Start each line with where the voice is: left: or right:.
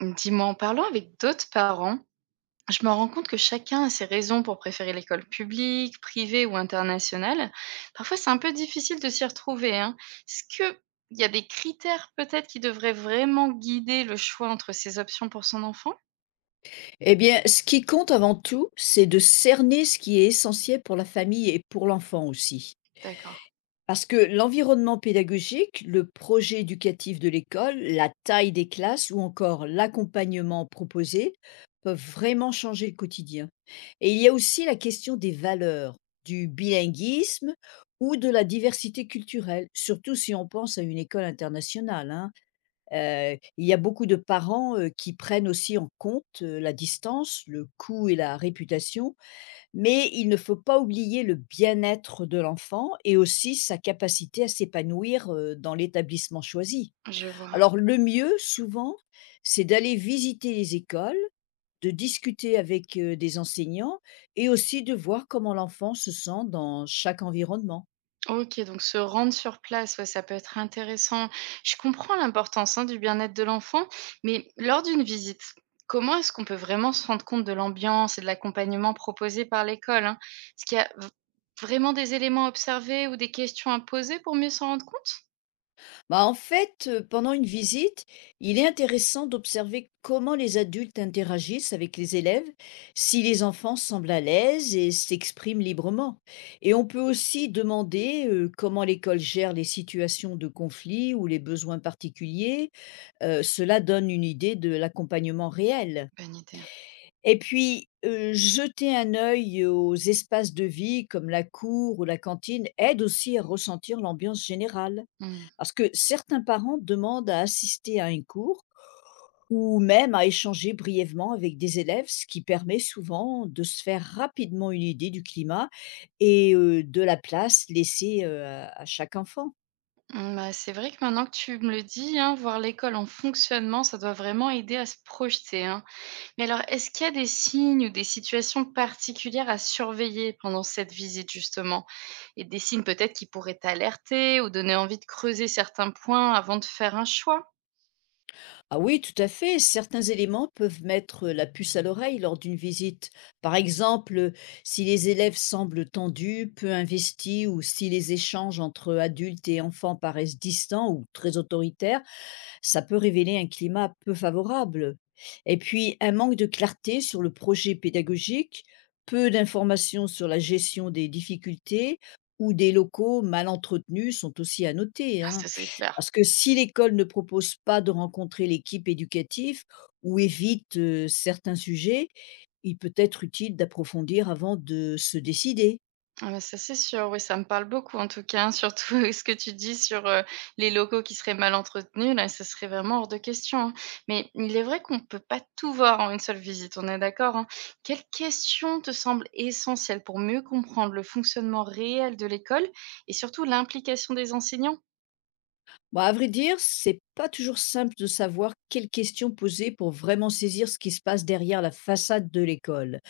right: Dis-moi, en parlant avec d'autres parents, je me rends compte que chacun a ses raisons pour préférer l'école publique, privée ou internationale. Parfois, c'est un peu difficile de s'y retrouver, hein. Est-ce qu'il y a des critères peut-être qui devraient vraiment guider le choix entre ces options pour son enfant?
left: Eh bien, ce qui compte avant tout, c'est de cerner ce qui est essentiel pour la famille et pour l'enfant aussi.
right: D'accord,
left: Parce que l'environnement pédagogique, le projet éducatif de l'école, la taille des classes ou encore l'accompagnement proposé peuvent vraiment changer le quotidien. Et il y a aussi la question des valeurs, du bilinguisme ou de la diversité culturelle, surtout si on pense à une école internationale, hein. Il y a beaucoup de parents, qui prennent aussi en compte, la distance, le coût et la réputation, mais il ne faut pas oublier le bien-être de l'enfant et aussi sa capacité à s'épanouir, dans l'établissement choisi.
right: je vois.
left: Alors le mieux souvent, c'est d'aller visiter les écoles, de discuter avec, des enseignants et aussi de voir comment l'enfant se sent dans chaque environnement.
right: OK, donc se rendre sur place, ouais, ça peut être intéressant. Je comprends l'importance, hein, du bien-être de l'enfant, mais lors d'une visite, comment est-ce qu'on peut vraiment se rendre compte de l'ambiance et de l'accompagnement proposé par l'école, hein? Est-ce qu'il y a v- Vraiment des éléments à observer ou des questions à poser pour mieux s'en rendre compte?
left: Bah, en fait, pendant une visite, il est intéressant d'observer comment les adultes interagissent avec les élèves, si les enfants semblent à l'aise et s'expriment librement. Et on peut aussi demander, comment l'école gère les situations de conflit ou les besoins particuliers, cela donne une idée de l'accompagnement réel.
right: Bonne idée.
left: Et puis, jeter un œil aux espaces de vie comme la cour ou la cantine aide aussi à ressentir l'ambiance générale.
right: Hmm.
left: Parce que certains parents demandent à assister à un cours ou même à échanger brièvement avec des élèves, ce qui permet souvent de se faire rapidement une idée du climat et de la place laissée, à chaque enfant.
right: Hmm, bah, c'est vrai que maintenant que tu me le dis, hein, voir l'école en fonctionnement, ça doit vraiment aider à se projeter, hein. Mais alors, est-ce qu'il y a des signes ou des situations particulières à surveiller pendant cette visite, justement? Et des signes peut-être qui pourraient t'alerter ou donner envie de creuser certains points avant de faire un choix?
left: Ah oui, tout à fait, certains éléments peuvent mettre la puce à l'oreille lors d'une visite. Par exemple, si les élèves semblent tendus, peu investis ou si les échanges entre adultes et enfants paraissent distants ou très autoritaires, ça peut révéler un climat peu favorable. Et puis, un manque de clarté sur le projet pédagogique, peu d'informations sur la gestion des difficultés ou des locaux mal entretenus sont aussi à noter,
right: Ah,
left: hein.
right: ça, c'est clair.
left: Parce que si l'école ne propose pas de rencontrer l'équipe éducative ou évite certains sujets, il peut être utile d'approfondir avant de se décider.
right: Ah bah, ça, c'est sûr, oui, ça me parle beaucoup en tout cas, hein, surtout, ce que tu dis sur, les locaux qui seraient mal entretenus, là, ce serait vraiment hors de question, hein. Mais il est vrai qu'on ne peut pas tout voir en une seule visite, on est d'accord, hein? Quelles questions te semblent essentielles pour mieux comprendre le fonctionnement réel de l'école et surtout l'implication des enseignants?
left: Bah, à vrai dire, c'est pas toujours simple de savoir quelles questions poser pour vraiment saisir ce qui se passe derrière la façade de l'école.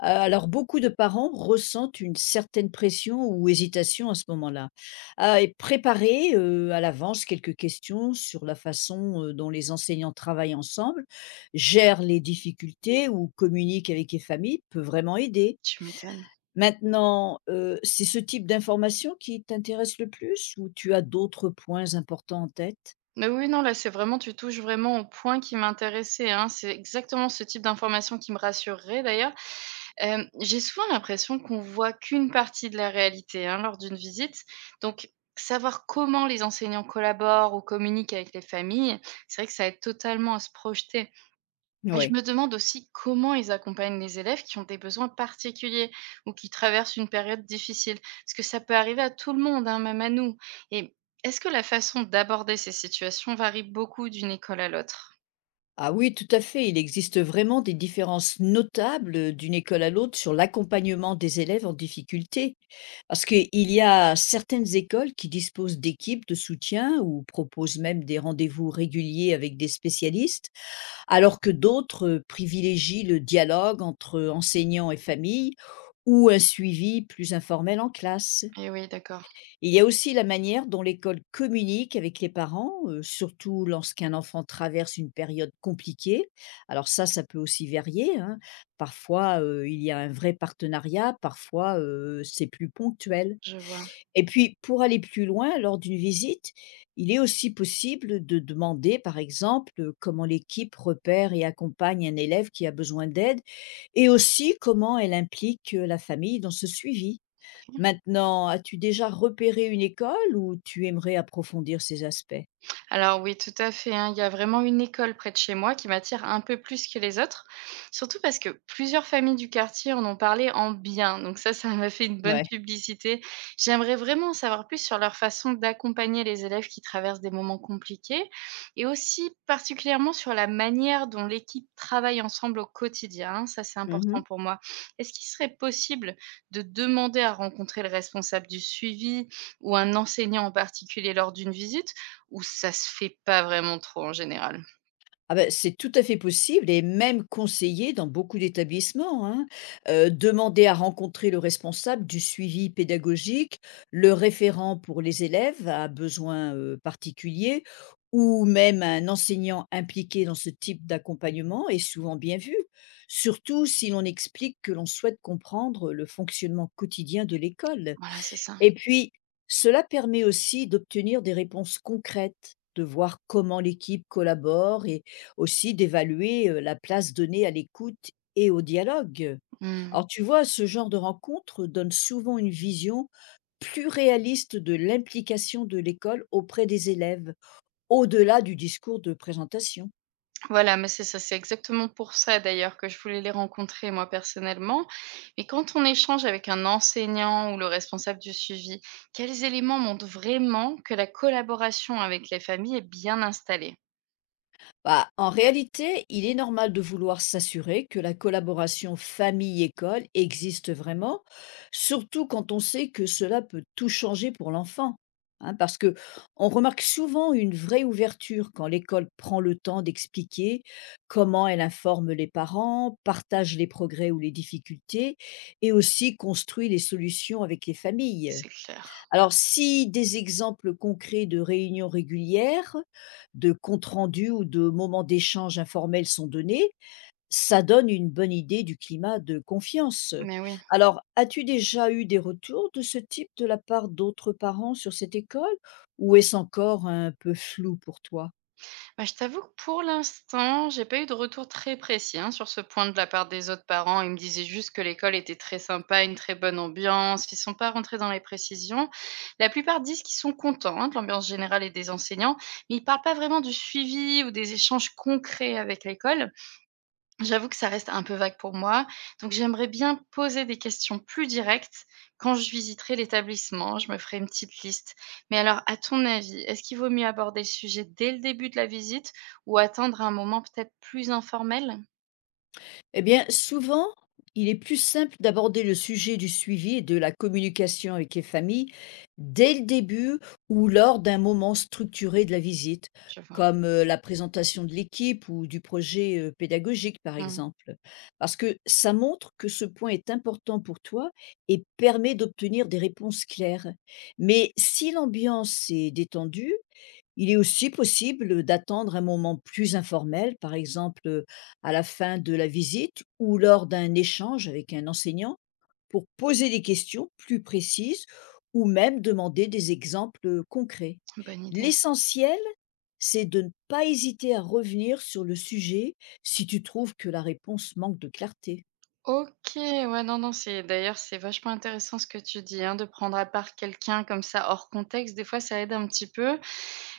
left: Alors, beaucoup de parents ressentent une certaine pression ou hésitation à ce moment-là. Ah, et préparer à l'avance quelques questions sur la façon dont les enseignants travaillent ensemble, gèrent les difficultés ou communiquent avec les familles peut vraiment aider.
right: Tu m'étonnes.
left: Maintenant, c'est ce type d'information qui t'intéresse le plus ou tu as d'autres points importants en tête?
right: Mais oui, non, là, c'est vraiment tu touches vraiment au point qui m'intéressait, hein. C'est exactement ce type d'information qui me rassurerait d'ailleurs. Hem, j'ai souvent l'impression qu'on voit qu'une partie de la réalité, hein, lors d'une visite. Donc savoir comment les enseignants collaborent ou communiquent avec les familles, c'est vrai que ça aide totalement à se projeter. Et
left: Oui.
right: je me demande aussi comment ils accompagnent les élèves qui ont des besoins particuliers ou qui traversent une période difficile. Parce que ça peut arriver à tout le monde, hein, même à nous. Et est-ce que la façon d'aborder ces situations varie beaucoup d'une école à l'autre?
left: Ah oui, tout à fait. Il existe vraiment des différences notables d'une école à l'autre sur l'accompagnement des élèves en difficulté. Parce qu'il y a certaines écoles qui disposent d'équipes de soutien ou proposent même des rendez-vous réguliers avec des spécialistes, alors que d'autres privilégient le dialogue entre enseignants et famille ou un suivi plus informel en classe.
right: Eh oui, d'accord,
left: Il y a aussi la manière dont l'école communique avec les parents, surtout lorsqu'un enfant traverse une période compliquée. Alors ça peut aussi varier, hein. Parfois, il y a un vrai partenariat, parfois, c'est plus ponctuel.
right: je vois.
left: Et puis, pour aller plus loin, lors d'une visite, il est aussi possible de demander, par exemple, comment l'équipe repère et accompagne un élève qui a besoin d'aide et aussi comment elle implique, la famille dans ce suivi. Maintenant, as-tu déjà repéré une école où tu aimerais approfondir ces aspects?
right: Alors oui, tout à fait, hein. Il y a vraiment une école près de chez moi qui m'attire un peu plus que les autres, surtout parce que plusieurs familles du quartier en ont parlé en bien. Donc ça m'a fait une bonne
left: Ouais.
right: publicité. J'aimerais vraiment en savoir plus sur leur façon d'accompagner les élèves qui traversent des moments compliqués et aussi particulièrement sur la manière dont l'équipe travaille ensemble au quotidien, hein. Ça, c'est important
left: Mmh.
right: pour moi. Est-ce qu'il serait possible de demander à rencontrer le responsable du suivi ou un enseignant en particulier lors d'une visite? Où ça se fait pas vraiment trop en général.
left: Ah ben c'est tout à fait possible et même conseillé dans beaucoup d'établissements, hein. Demander à rencontrer le responsable du suivi pédagogique, le référent pour les élèves à besoins, particuliers ou même un enseignant impliqué dans ce type d'accompagnement est souvent bien vu, surtout si l'on explique que l'on souhaite comprendre le fonctionnement quotidien de l'école.
right: Voilà, c'est ça.
left: Et puis, cela permet aussi d'obtenir des réponses concrètes, de voir comment l'équipe collabore et aussi d'évaluer la place donnée à l'écoute et au dialogue.
right: Mmh.
left: Alors tu vois, ce genre de rencontre donne souvent une vision plus réaliste de l'implication de l'école auprès des élèves, au-delà du discours de présentation.
right: Voilà, mais c'est ça, c'est exactement pour ça d'ailleurs que je voulais les rencontrer moi personnellement. Mais quand on échange avec un enseignant ou le responsable du suivi, quels éléments montrent vraiment que la collaboration avec les familles est bien installée?
left: Bah, en réalité, il est normal de vouloir s'assurer que la collaboration famille-école existe vraiment, surtout quand on sait que cela peut tout changer pour l'enfant. Hein, parce que on remarque souvent une vraie ouverture quand l'école prend le temps d'expliquer comment elle informe les parents, partage les progrès ou les difficultés, et aussi construit les solutions avec les familles.
right: C'est clair.
left: Alors, si des exemples concrets de réunions régulières, de comptes rendus ou de moments d'échange informels sont donnés, ça donne une bonne idée du climat de confiance.
right: Mais oui.
left: Alors, as-tu déjà eu des retours de ce type de la part d'autres parents sur cette école ou est-ce encore un peu flou pour toi?
right: Bah, je t'avoue que pour l'instant, j'ai pas eu de retour très précis, hein, sur ce point de la part des autres parents. Ils me disaient juste que l'école était très sympa, une très bonne ambiance. Ils sont pas rentrés dans les précisions. La plupart disent qu'ils sont contents, hein, de l'ambiance générale et des enseignants, mais ils parlent pas vraiment du suivi ou des échanges concrets avec l'école. J'avoue que ça reste un peu vague pour moi, donc j'aimerais bien poser des questions plus directes quand je visiterai l'établissement, je me ferai une petite liste. Mais alors, à ton avis, est-ce qu'il vaut mieux aborder le sujet dès le début de la visite ou attendre un moment peut-être plus informel?
left: Eh bien, souvent, il est plus simple d'aborder le sujet du suivi et de la communication avec les familles dès le début ou lors d'un moment structuré de la visite,
right: Je vois.
left: comme la présentation de l'équipe ou du projet pédagogique, par
right: Hmm,
left: exemple. Parce que ça montre que ce point est important pour toi et permet d'obtenir des réponses claires. Mais si l'ambiance est détendue, il est aussi possible d'attendre un moment plus informel, par exemple à la fin de la visite ou lors d'un échange avec un enseignant, pour poser des questions plus précises ou même demander des exemples concrets.
right: bonne idée.
left: L'essentiel, c'est de ne pas hésiter à revenir sur le sujet si tu trouves que la réponse manque de clarté.
right: Ok, ouais, non, non, c'est d'ailleurs, c'est vachement intéressant ce que tu dis, hein, de prendre à part quelqu'un comme ça hors contexte. Des fois, ça aide un petit peu.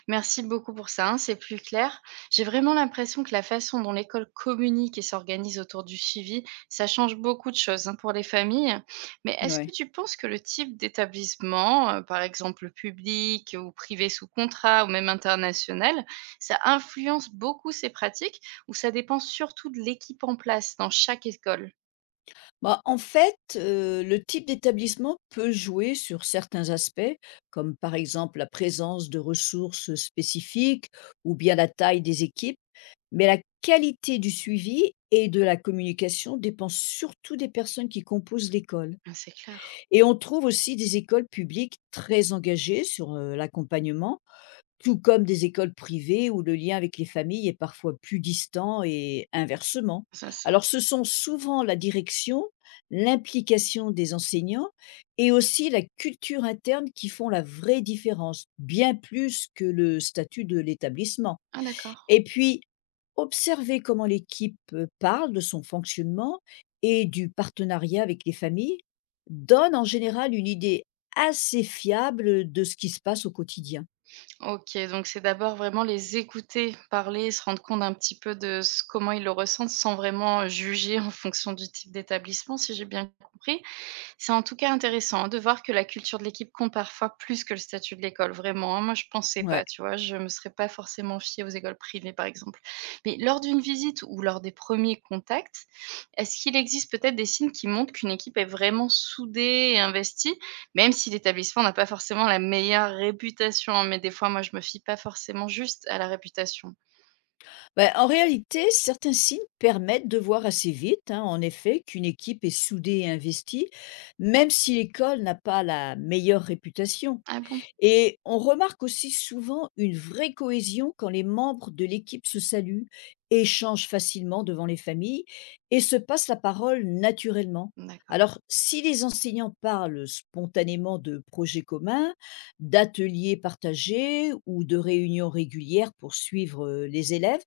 right: Merci beaucoup pour ça, hein, c'est plus clair. J'ai vraiment l'impression que la façon dont l'école communique et s'organise autour du suivi, ça change beaucoup de choses, hein, pour les familles. Mais est-ce
left: Ouais.
right: que tu penses que le type d'établissement, par exemple public ou privé sous contrat ou même international, ça influence beaucoup ces pratiques ou ça dépend surtout de l'équipe en place dans chaque école?
left: Bah, en fait, le type d'établissement peut jouer sur certains aspects, comme par exemple la présence de ressources spécifiques ou bien la taille des équipes, mais la qualité du suivi et de la communication dépend surtout des personnes qui composent l'école.
right: Ah, c'est clair,
left: Et on trouve aussi des écoles publiques très engagées sur, l'accompagnement tout comme des écoles privées où le lien avec les familles est parfois plus distant et inversement.
right: ça, ça.
left: Alors ce sont souvent la direction, l'implication des enseignants et aussi la culture interne qui font la vraie différence, bien plus que le statut de l'établissement.
right: Ah d'accord.
left: Et puis, observer comment l'équipe parle de son fonctionnement et du partenariat avec les familles donne en général une idée assez fiable de ce qui se passe au quotidien.
right: OK, donc c'est d'abord vraiment les écouter parler, se rendre compte un petit peu de ce comment ils le ressentent sans vraiment juger en fonction du type d'établissement, si j'ai bien compris. C'est en tout cas intéressant de voir que la culture de l'équipe compte parfois plus que le statut de l'école, vraiment, hein. Moi, je pensais
left: Ouais.
right: pas, tu vois? Je me serais pas forcément fiée aux écoles privées, par exemple. Mais lors d'une visite ou lors des premiers contacts, est-ce qu'il existe peut-être des signes qui montrent qu'une équipe est vraiment soudée et investie, même si l'établissement n'a pas forcément la meilleure réputation, hein? Mais des fois, moi, je me fie pas forcément juste à la réputation.
left: Bah, en réalité, certains signes permettent de voir assez vite, hein, en effet, qu'une équipe est soudée et investie, même si l'école n'a pas la meilleure réputation.
right: Ah bon?
left: Et on remarque aussi souvent une vraie cohésion quand les membres de l'équipe se saluent, échangent facilement devant les familles et se passent la parole naturellement.
right: D'accord.
left: Alors, si les enseignants parlent spontanément de projets communs, d'ateliers partagés ou de réunions régulières pour suivre les élèves,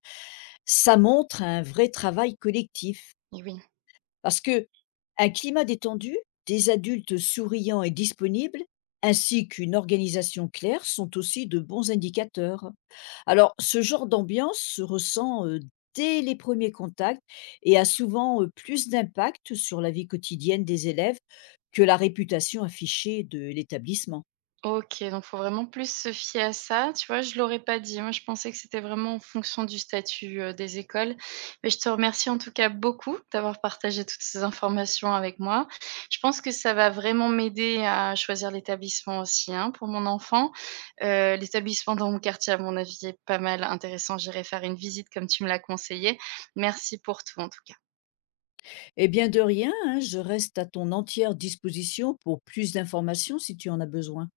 left: ça montre un vrai travail collectif.
right: Et oui.
left: Parce que un climat détendu, des adultes souriants et disponibles, ainsi qu'une organisation claire sont aussi de bons indicateurs. Alors, ce genre d'ambiance se ressent dès les premiers contacts et a souvent plus d'impact sur la vie quotidienne des élèves que la réputation affichée de l'établissement.
right: OK, donc faut vraiment plus se fier à ça. Tu vois, je l'aurais pas dit. Moi, je pensais que c'était vraiment en fonction du statut, des écoles. Mais je te remercie en tout cas beaucoup d'avoir partagé toutes ces informations avec moi. Je pense que ça va vraiment m'aider à choisir l'établissement aussi, hein, pour mon enfant. L'établissement dans mon quartier, à mon avis, est pas mal intéressant. J'irai faire une visite comme tu me l'as conseillé. Merci pour tout en tout cas.
left: Eh bien, de rien, hein, je reste à ton entière disposition pour plus d'informations si tu en as besoin.